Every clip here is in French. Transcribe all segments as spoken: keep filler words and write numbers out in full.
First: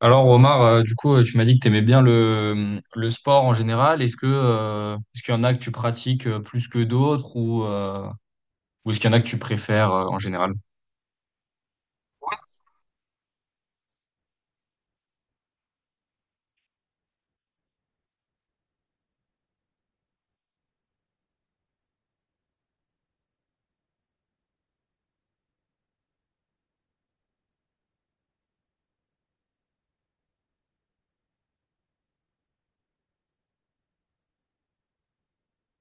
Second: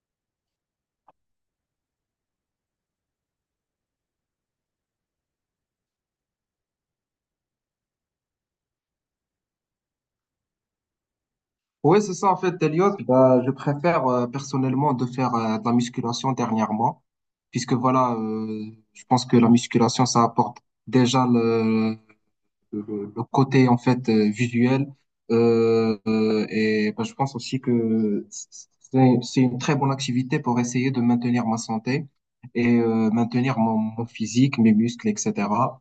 Alors Omar, euh, du coup, euh, tu m'as dit que tu aimais bien le, le sport en général. Est-ce que euh, est-ce qu'il y en a que tu pratiques euh, plus que d'autres ou, euh, ou est-ce qu'il y en a que tu préfères euh, en général? Oui, c'est ça, en fait, Elliot. Bah, je préfère euh, personnellement de faire euh, de la musculation dernièrement, puisque voilà, euh, je pense que la musculation, ça apporte déjà le, le, le côté en fait euh, visuel. Euh, euh, et bah, je pense aussi que c'est, c'est une très bonne activité pour essayer de maintenir ma santé et euh, maintenir mon, mon physique, mes muscles, et cetera.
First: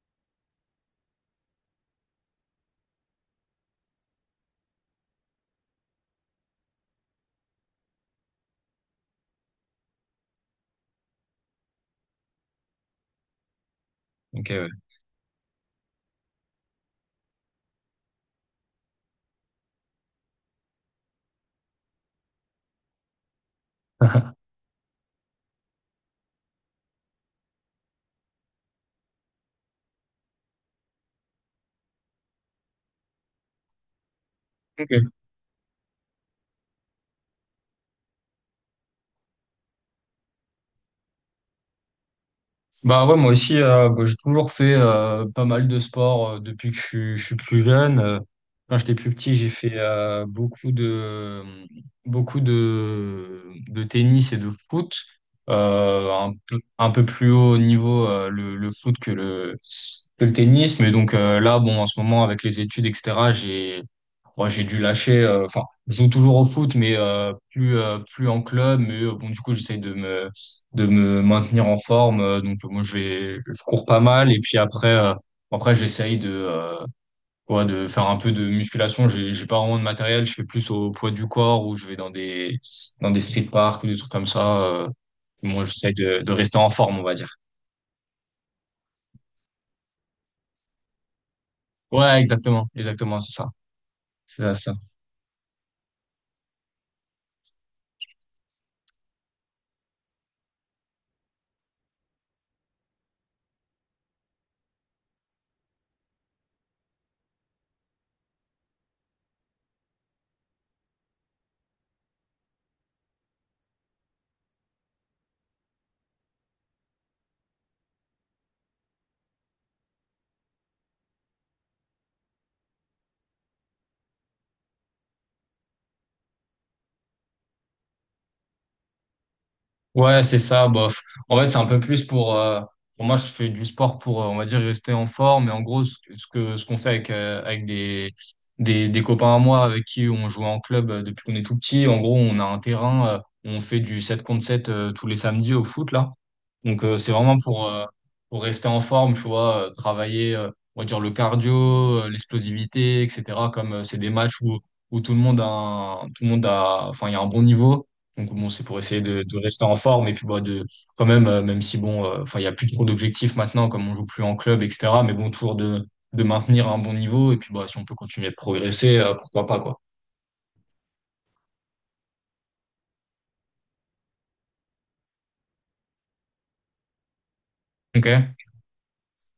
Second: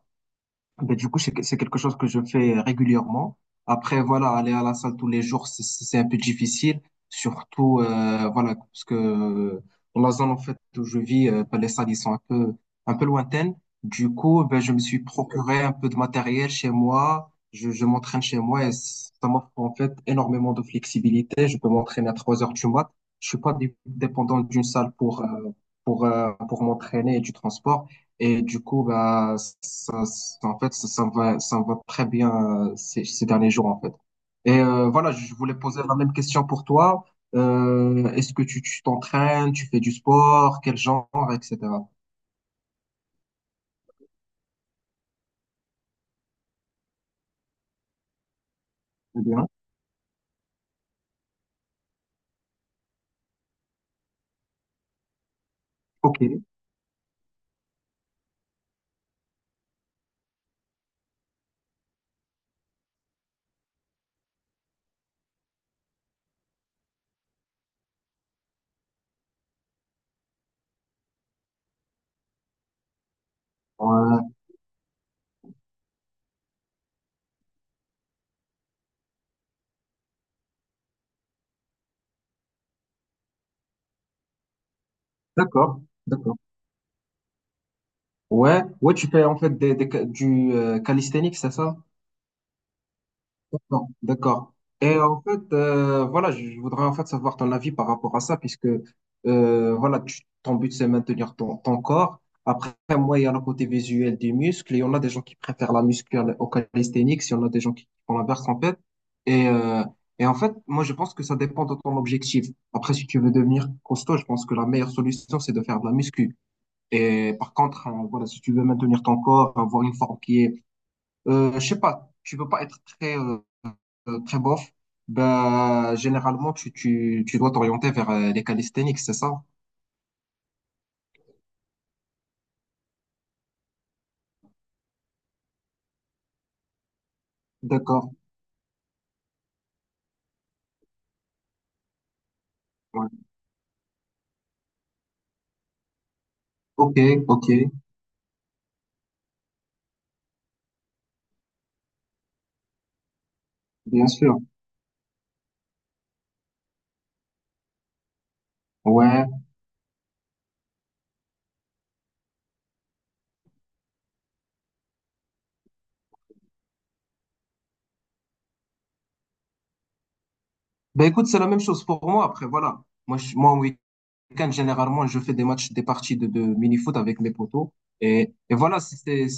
Ben, du coup, c'est que- c'est quelque chose que je fais régulièrement. Après, voilà, aller à la salle tous les jours, c'est c'est un peu difficile. Surtout, euh, voilà, parce que dans la zone en fait où je vis, euh, ben, les salles ils sont un peu, un peu lointaines. Du coup, Ok, ben, ouais. je me suis procuré un peu de matériel chez moi. Je, je m'entraîne chez moi et ça m'offre en fait énormément de flexibilité. Je peux m'entraîner à trois heures du mat. Je suis pas dé- dépendant d'une salle pour, euh, pour, euh, pour m'entraîner et du transport. Et du coup, bah, ça, ça- en fait, ça, ça me va, ça me va très bien euh, ces, ces derniers jours, en fait. Et euh, Ok. voilà, je voulais poser la même question pour toi. Euh, est-ce que tu tu t'entraînes, tu fais du sport, quel genre, et cetera. Bah ouais, moi aussi, euh, bah, j'ai toujours fait euh, pas mal de sport euh, depuis que je suis, je suis plus jeune. Euh, quand j'étais plus Très petit, bien. j'ai fait euh, beaucoup de beaucoup de, de tennis et de foot. Euh, Ok. un, peu un peu plus haut niveau euh, le, le foot que le, que le tennis. Mais donc euh, là, bon, en ce moment, avec les études, et cetera Ouais, j'ai dû lâcher. euh, Enfin, je joue toujours au foot, mais euh, plus euh, plus en club. Mais euh, bon, du coup, j'essaie de me de me maintenir en forme. Euh, donc, moi, je vais je cours pas mal. Ouais. Et puis après, euh, après, j'essaye de euh, ouais, de faire un peu de musculation. J'ai j'ai pas vraiment de matériel. Je fais plus au poids du corps ou je vais dans des dans des street parks ou des trucs comme ça. euh. Moi, D'accord. j'essaie de de D'accord. rester en forme, on va dire. Ouais. Ouais, tu fais en fait des, des ca- du euh, calisthenics, c'est ça? Ouais, exactement, exactement, c'est ça, D'accord, c'est ça. d'accord. C'est ça. Et en fait, euh, voilà, je je voudrais en fait savoir ton avis par rapport à ça, puisque euh, voilà, tu- ton but c'est maintenir ton, ton corps. Après, moi, il y a le côté visuel des muscles, et on a des gens qui préfèrent la musculaire au calisthénique, si on a des gens qui font l'inverse en fait. Et, euh, et En fait, moi, je pense que ça dépend de ton objectif. Après, si tu veux devenir costaud, je pense que la meilleure solution, c'est de faire de la muscu. Et par contre, euh, voilà, si tu veux maintenir ton corps, avoir une forme qui est, euh, je sais pas, tu veux pas être très euh, euh, très bof, ben, généralement, tu, tu, tu dois t'orienter vers euh, les calisthenics, c'est ça? Ouais, c'est ça. Bof. En fait, c'est un peu plus pour, euh, pour moi, je fais du sport pour, euh, on va dire, rester en forme. Et en gros, ce que, ce que- ce qu'on fait avec, euh, avec D'accord. des, des, des copains à moi avec qui on jouait en club euh, depuis qu'on est tout petit. En gros, on a un terrain, Ouais. euh, on fait du sept contre sept euh, tous les samedis au foot, là. Donc, euh, Ok, c'est vraiment ok, pour, euh, pour rester en forme, tu vois, euh, travailler, euh, on va dire, le cardio, euh, l'explosivité, et cetera. Comme euh, c'est bien des sûr. matchs où, où tout le monde a, un- tout le monde a, enfin, il y a un bon niveau. Donc bon, c'est pour essayer de, Ouais. de rester en forme et puis bah, de quand même, euh, même si bon, euh, enfin il y a plus trop d'objectifs maintenant comme on joue plus en club, et cetera. Mais bon, toujours de, de maintenir un bon niveau et puis bah si on peut continuer de progresser, euh, pourquoi pas quoi. Ben écoute, c'est la même chose pour moi. Après, voilà. Moi, je, moi, en week-end, généralement, je fais des matchs, des parties de, de mini-foot avec mes potos. Et, Ok? et voilà, c'est, c'est,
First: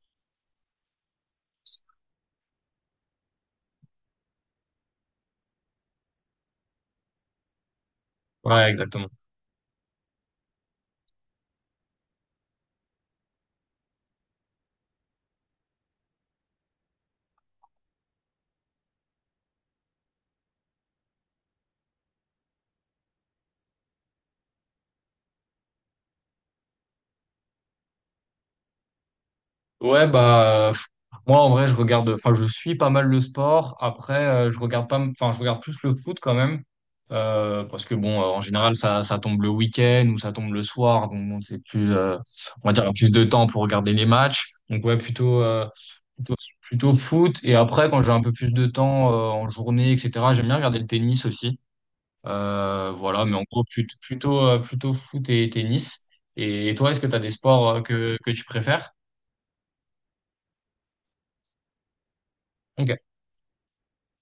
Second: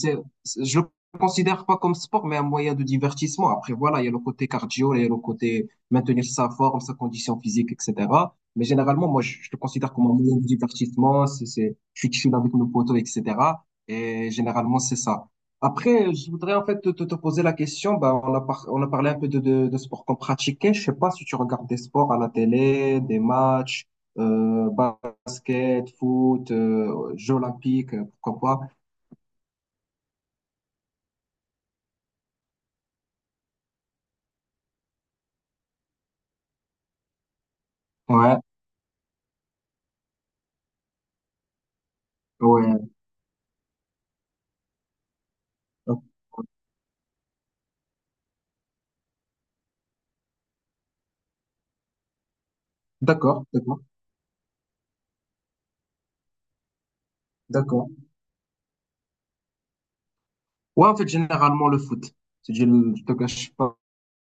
c'est- je le considère pas comme sport, mais un moyen de divertissement. Après, voilà, il y a le côté cardio, il y a le côté maintenir sa forme, sa condition physique, et cetera. Mais Ouais, généralement, exactement. moi, je, je le considère comme un moyen de divertissement. C'est, c'est, je suis chill avec mes potos, et cetera. Et généralement, c'est ça. Après, je voudrais en fait te, te- te poser la question. Bah, on a par- on a parlé un peu de, de, de sport qu'on pratiquait. Je sais pas si tu regardes des sports à la télé, des matchs, euh, basket, foot, euh, Jeux olympiques, euh, pourquoi Ouais, bah euh, moi en vrai je regarde, enfin je suis pas mal le sport. Après euh, je regarde pas, m- enfin je regarde plus le foot quand même euh, parce que pas. bon euh, Ouais, en général ça ça tombe le week-end ou ça tombe le soir donc bon c'est plus euh, on va dire ouais. plus de temps pour regarder les matchs. Donc ouais plutôt. euh, Plutôt foot. Et après, quand j'ai un peu plus de temps euh, en journée, et cetera, j'aime bien regarder le tennis aussi. Euh, voilà, mais en D'accord, gros, d'accord, plut- plutôt, euh, plutôt, foot et tennis. Et, et toi, est-ce que tu as des sports euh, d'accord. que, que tu préfères? Ouais, en fait, généralement le foot. Si je ne Ok. te cache pas.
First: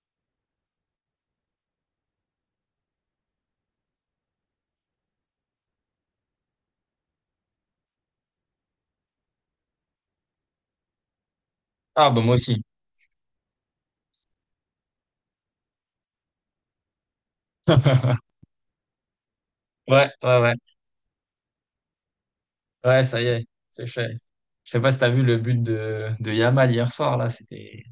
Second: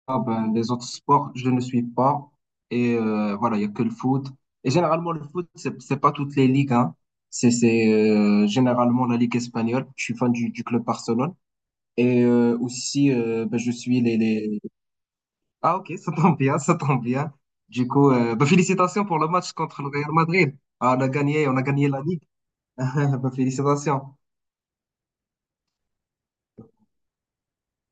Ah ben, les autres sports, je ne suis pas. Et euh, voilà, il y a que le foot. Et généralement, le foot, c'est, c'est pas toutes les ligues, hein. C'est, c'est euh, Généralement la Ligue espagnole. Je suis fan du, du club Barcelone. Ah, bah Et moi euh, aussi. aussi, euh, ben, je suis les, les... Ah ok, ça tombe bien, ça tombe bien. Du coup, euh, ben, félicitations pour le match contre le Ouais, Real ouais, ouais. Madrid. Ah, on a gagné, on a gagné la Ligue. Ouais, ça y Ben, est, c'est fait. félicitations. Je sais pas si t'as vu le but de, de Yamal hier soir, là, c'était...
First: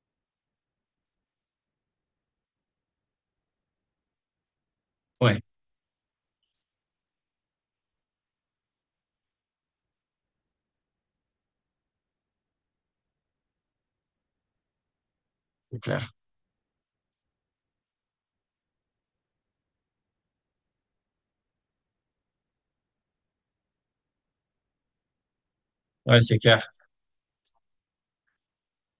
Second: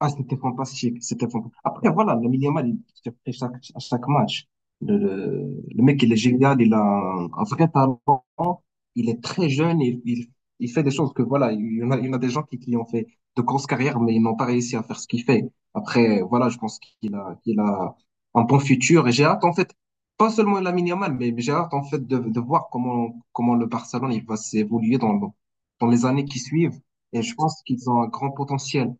Ah, c'était fantastique, c'était fantastique. Après, voilà, le Yamal, il surprit chaque, à chaque match. Le, Ouais, le- Le mec, il est génial, il a un, un vrai talent, il est très jeune, il, il, il fait des choses que, voilà, il y en a, il y en a des gens qui, qui ont fait de grosses carrières, mais ils n'ont pas réussi à faire ce qu'il fait. c'est clair. Après, voilà, je pense qu'il a, qu'il a un bon futur et j'ai hâte, en fait, pas seulement la Yamal, mais mais j'ai hâte, en fait, de, de voir comment, comment le Barcelone, il va s'évoluer dans, le- dans les Ouais, années c'est qui clair. suivent et je pense qu'ils ont un grand potentiel.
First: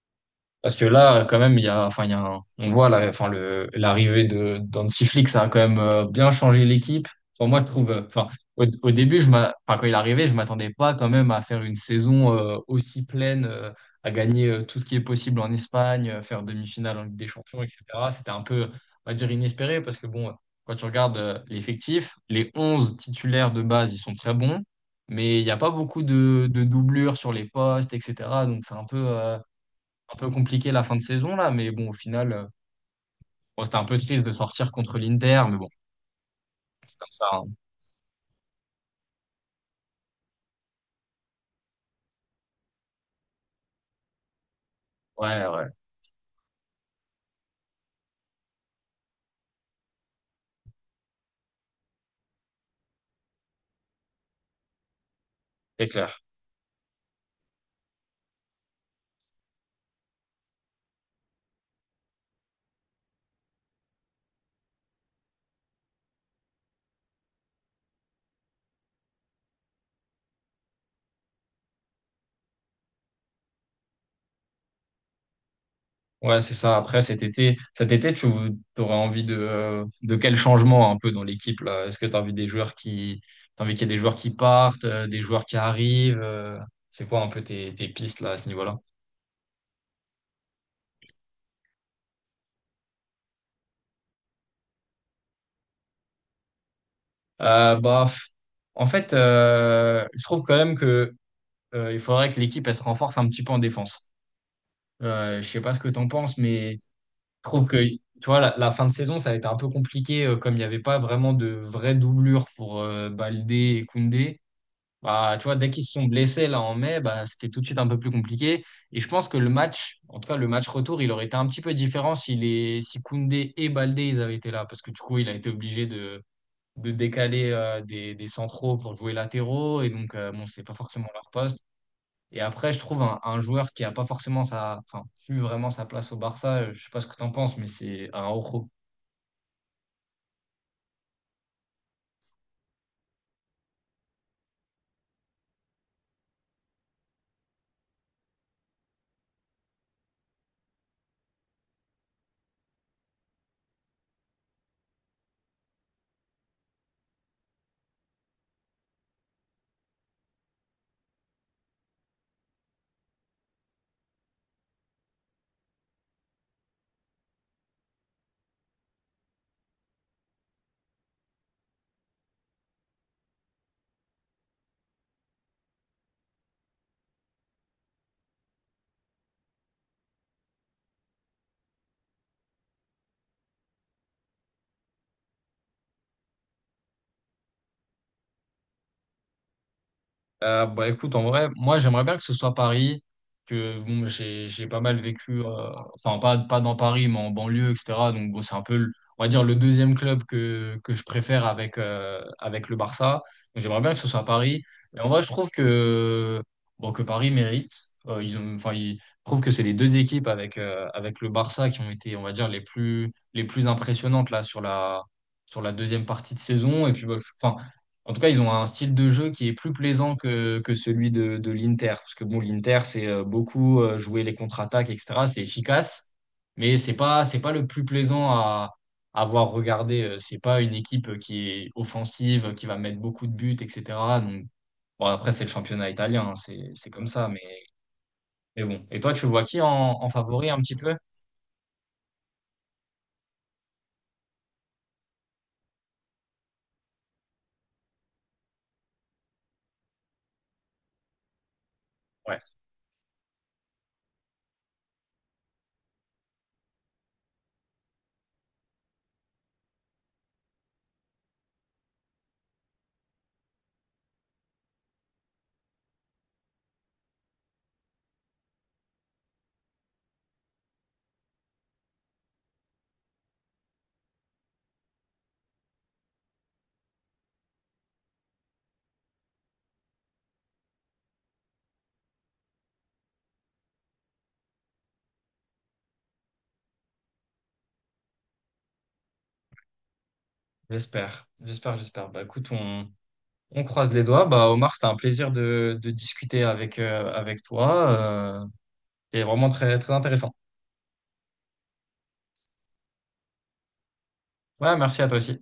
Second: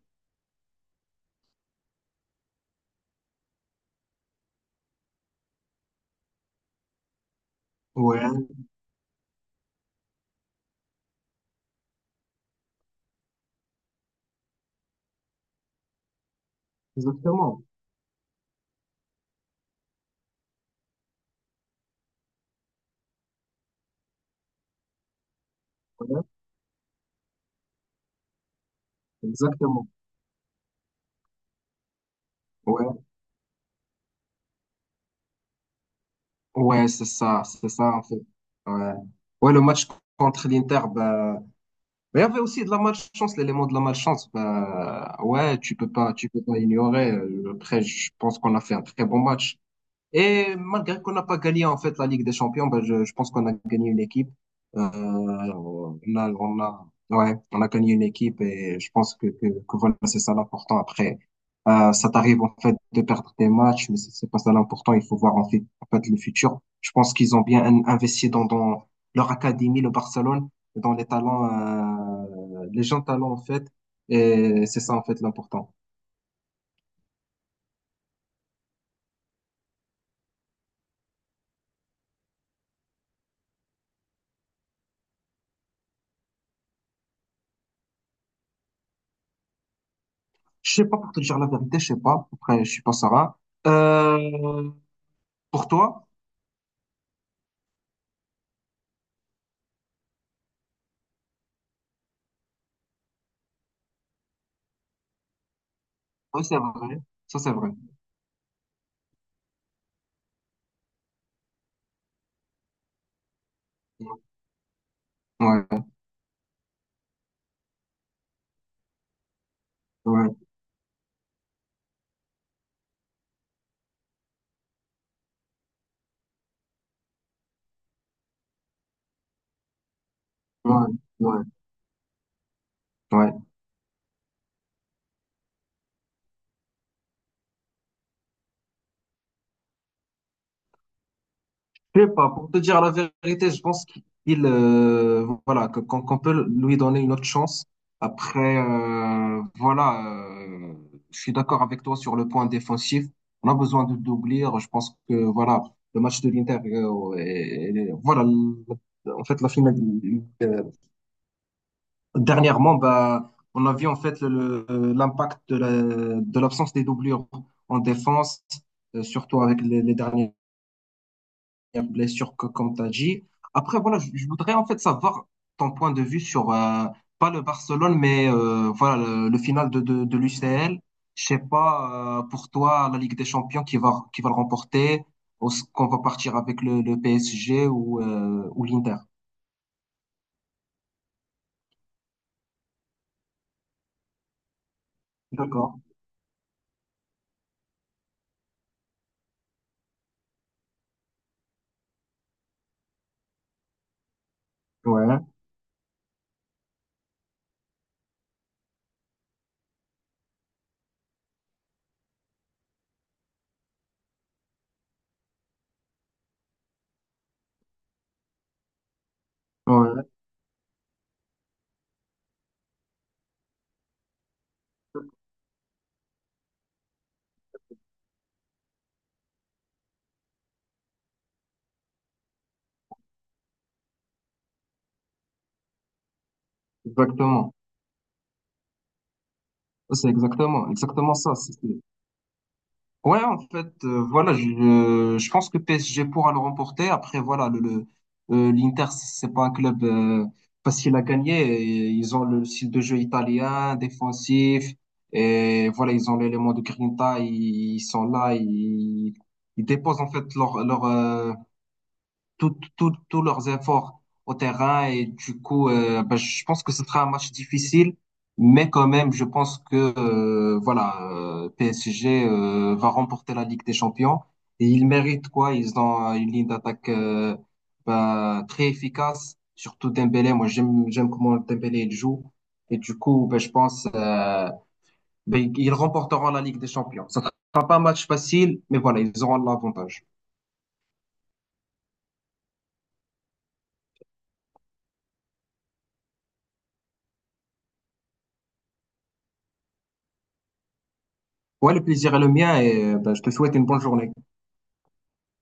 Parce que là, quand même, il y a, enfin, il y a un- on voit la, enfin, le, l'arrivée de d'Hansi Flick, ça a quand même euh, bien changé l'équipe. Enfin, moi, je trouve, euh, enfin, Ouais, au, au début, je m'a- enfin, quand il est arrivé, je m'attendais pas quand même à faire une saison euh, aussi pleine, euh, à gagner euh, tout ce qui est possible en Espagne, euh, faire demi-finale en Ligue des Champions, exactement. et cetera. C'était un peu, on va dire, inespéré parce que bon, quand tu regardes euh, l'effectif, les onze titulaires de base, ils sont très bons, mais il n'y a pas beaucoup Ouais, de, de doublures sur les postes, et cetera. Donc, c'est un peu. euh, exactement. un peu compliqué la fin de saison là, mais bon, au final, euh, Ouais, bon, c'était un peu triste de sortir contre l'Inter, mais bon, ouais, c'est c'est comme ça, ça, hein. c'est ça en fait. Ouais. Ouais, le match contre l'Inter, bah, mais il y avait aussi de la malchance, l'élément de la malchance. Bah, Ouais, ouais, ouais, tu peux pas, tu peux pas ignorer. Euh, Après, je pense qu'on a fait un très bon match. Et malgré qu'on n'a pas gagné en fait la Ligue des Champions, ben, je, je pense qu'on a gagné une équipe. Euh, c'est on clair. A, on a, ouais, on a gagné une équipe et je pense que, que, que voilà, c'est ça l'important. Après, euh, ça t'arrive en fait de perdre des matchs, mais c'est c'est pas ça l'important. Il faut voir en fait, en fait le futur. Je pense qu'ils ont bien in- investi dans, dans leur académie, le Barcelone, dans les talents, euh, les jeunes talents en fait. Et c'est ça, en fait, l'important. Ouais, c'est ça. Après, cet été, cet été, tu aurais envie de, euh, de quel changement un peu dans l'équipe là? Est-ce que tu as envie des joueurs qui, t'as envie qu'il y ait des joueurs qui partent, euh, des joueurs qui arrivent? Euh, c'est quoi un peu tes, tes pistes là à ce niveau-là? Je sais pas, pour te dire la vérité, je sais pas. Après, je suis pas Sarah. Euh, pour toi? Euh, bah, f- En fait, euh, je trouve quand même que euh, il faudrait que l'équipe elle se renforce un petit peu en défense. Euh, je sais pas ce que t'en penses, Oui, c'est mais vrai. Ça, je c'est trouve vrai. que, tu vois, la, la fin de saison, ça a été un peu compliqué, euh, comme il n'y avait pas vraiment de vraie doublure pour euh, Baldé et Koundé. Bah, tu vois, dès qu'ils Ouais, se sont blessés là en mai, bah, c'était tout de suite un peu plus compliqué. Et je pense que le match, en tout ouais, cas le match retour, il aurait été un petit peu différent si, les, si Koundé et Baldé ils avaient été là. Parce que du coup, il a été obligé de, de décaler euh, des, des centraux pour jouer latéraux. Et donc, euh, bon, c'est pas ouais, forcément leur ouais, poste. Et après, je trouve un, un ouais. joueur qui n'a pas forcément sa, enfin, su vraiment sa place au Barça, euh, je sais pas ce que tu en penses, mais c'est un Je sais pas, pour te dire la vérité, je pense qu'il euh, voilà que- qu'on qu'on peut lui donner une autre chance. Après, euh, voilà, euh, je suis d'accord avec toi sur le point défensif. On a besoin de d'ouvrir. Je pense que voilà, le match de l'Inter, euh, et- et- voilà, le- en fait la finale. euh, Dernièrement, bah, on a vu en fait le- le- l'impact de la- de l'absence des doublures en défense, euh, surtout avec les, les derniers y a blessure que, comme tu as dit. Après, voilà, je, je voudrais en fait savoir ton point de vue sur, euh, pas le Barcelone, mais euh, voilà, le, le final de, de, de l'U C L. Je sais pas, euh, pour toi, la Ligue des Champions qui va, qui va le remporter, ou ce qu'on va partir avec le, le P S G ou, euh, ou l'Inter. Euh, bah écoute, en vrai, moi j'aimerais bien que ce soit Paris, que bon, j'ai j'ai pas mal vécu, euh, D'accord. enfin pas, pas dans Paris, mais en banlieue, et cetera. Donc bon, c'est un peu, le- on va dire, le deuxième club que, que je préfère avec, euh, avec le Barça. Donc j'aimerais bien que ce soit Paris. Et Ouais, en vrai, je trouve que, bon, que Paris mérite. Euh, ils ont, enfin, ils, je trouve que c'est les deux équipes avec, euh, avec le Barça qui ont été, on va dire, les plus, les plus impressionnantes là sur la, sur la deuxième partie de saison. Et puis, bah, je- enfin, en tout cas, ils ont un style de jeu qui est plus ouais, plaisant que, que celui de, de l'Inter. Parce que bon, l'Inter, c'est euh, beaucoup euh, jouer les contre-attaques, et cetera. C'est efficace, mais c'est pas, c'est pas le plus plaisant à avoir regardé. Euh, C'est pas une équipe qui est offensive, qui va mettre beaucoup de buts, et cetera. Donc, bon, après, c'est le championnat italien, hein, c'est, c'est comme ça. Mais, exactement. mais bon. Et toi, tu vois qui en, en C'est favori un exactement, petit peu? exactement ça. C'est ouais, en fait, euh, voilà, je, euh, je pense que P S G pourra le remporter. Après, voilà, le, le- euh, l'Inter, c'est pas un club euh, facile à gagner. Et ils ont Ouais, le style de jeu italien, défensif, et voilà, ils ont l'élément de Grinta, ils, ils sont là, ils, ils déposent en fait leur, leur, euh, tous tous tous leurs efforts au terrain. Et du coup, euh, ben, je pense que ce sera un match difficile, mais quand même, je pense que euh, voilà, euh, P S G euh, va remporter la Ligue des Champions. Et ils méritent quoi? Ils ont euh, une ligne d'attaque euh, ben, très efficace, surtout Dembélé. Moi, j'aime j'aime comment Dembélé il joue. Et du coup, ben, je pense euh, ben, ils remporteront la Ligue des Champions. Ça sera pas un match facile, mais voilà, ils auront l'avantage. j'espère. J'espère, j'espère. Bah écoute, on. On croise les doigts. Bah, Omar, c'était un plaisir de, de discuter avec, euh, avec toi. Euh, C'était vraiment très, très intéressant. Ouais, le plaisir est le mien et euh, ben, je te souhaite une bonne journée. Ouais, merci à toi aussi.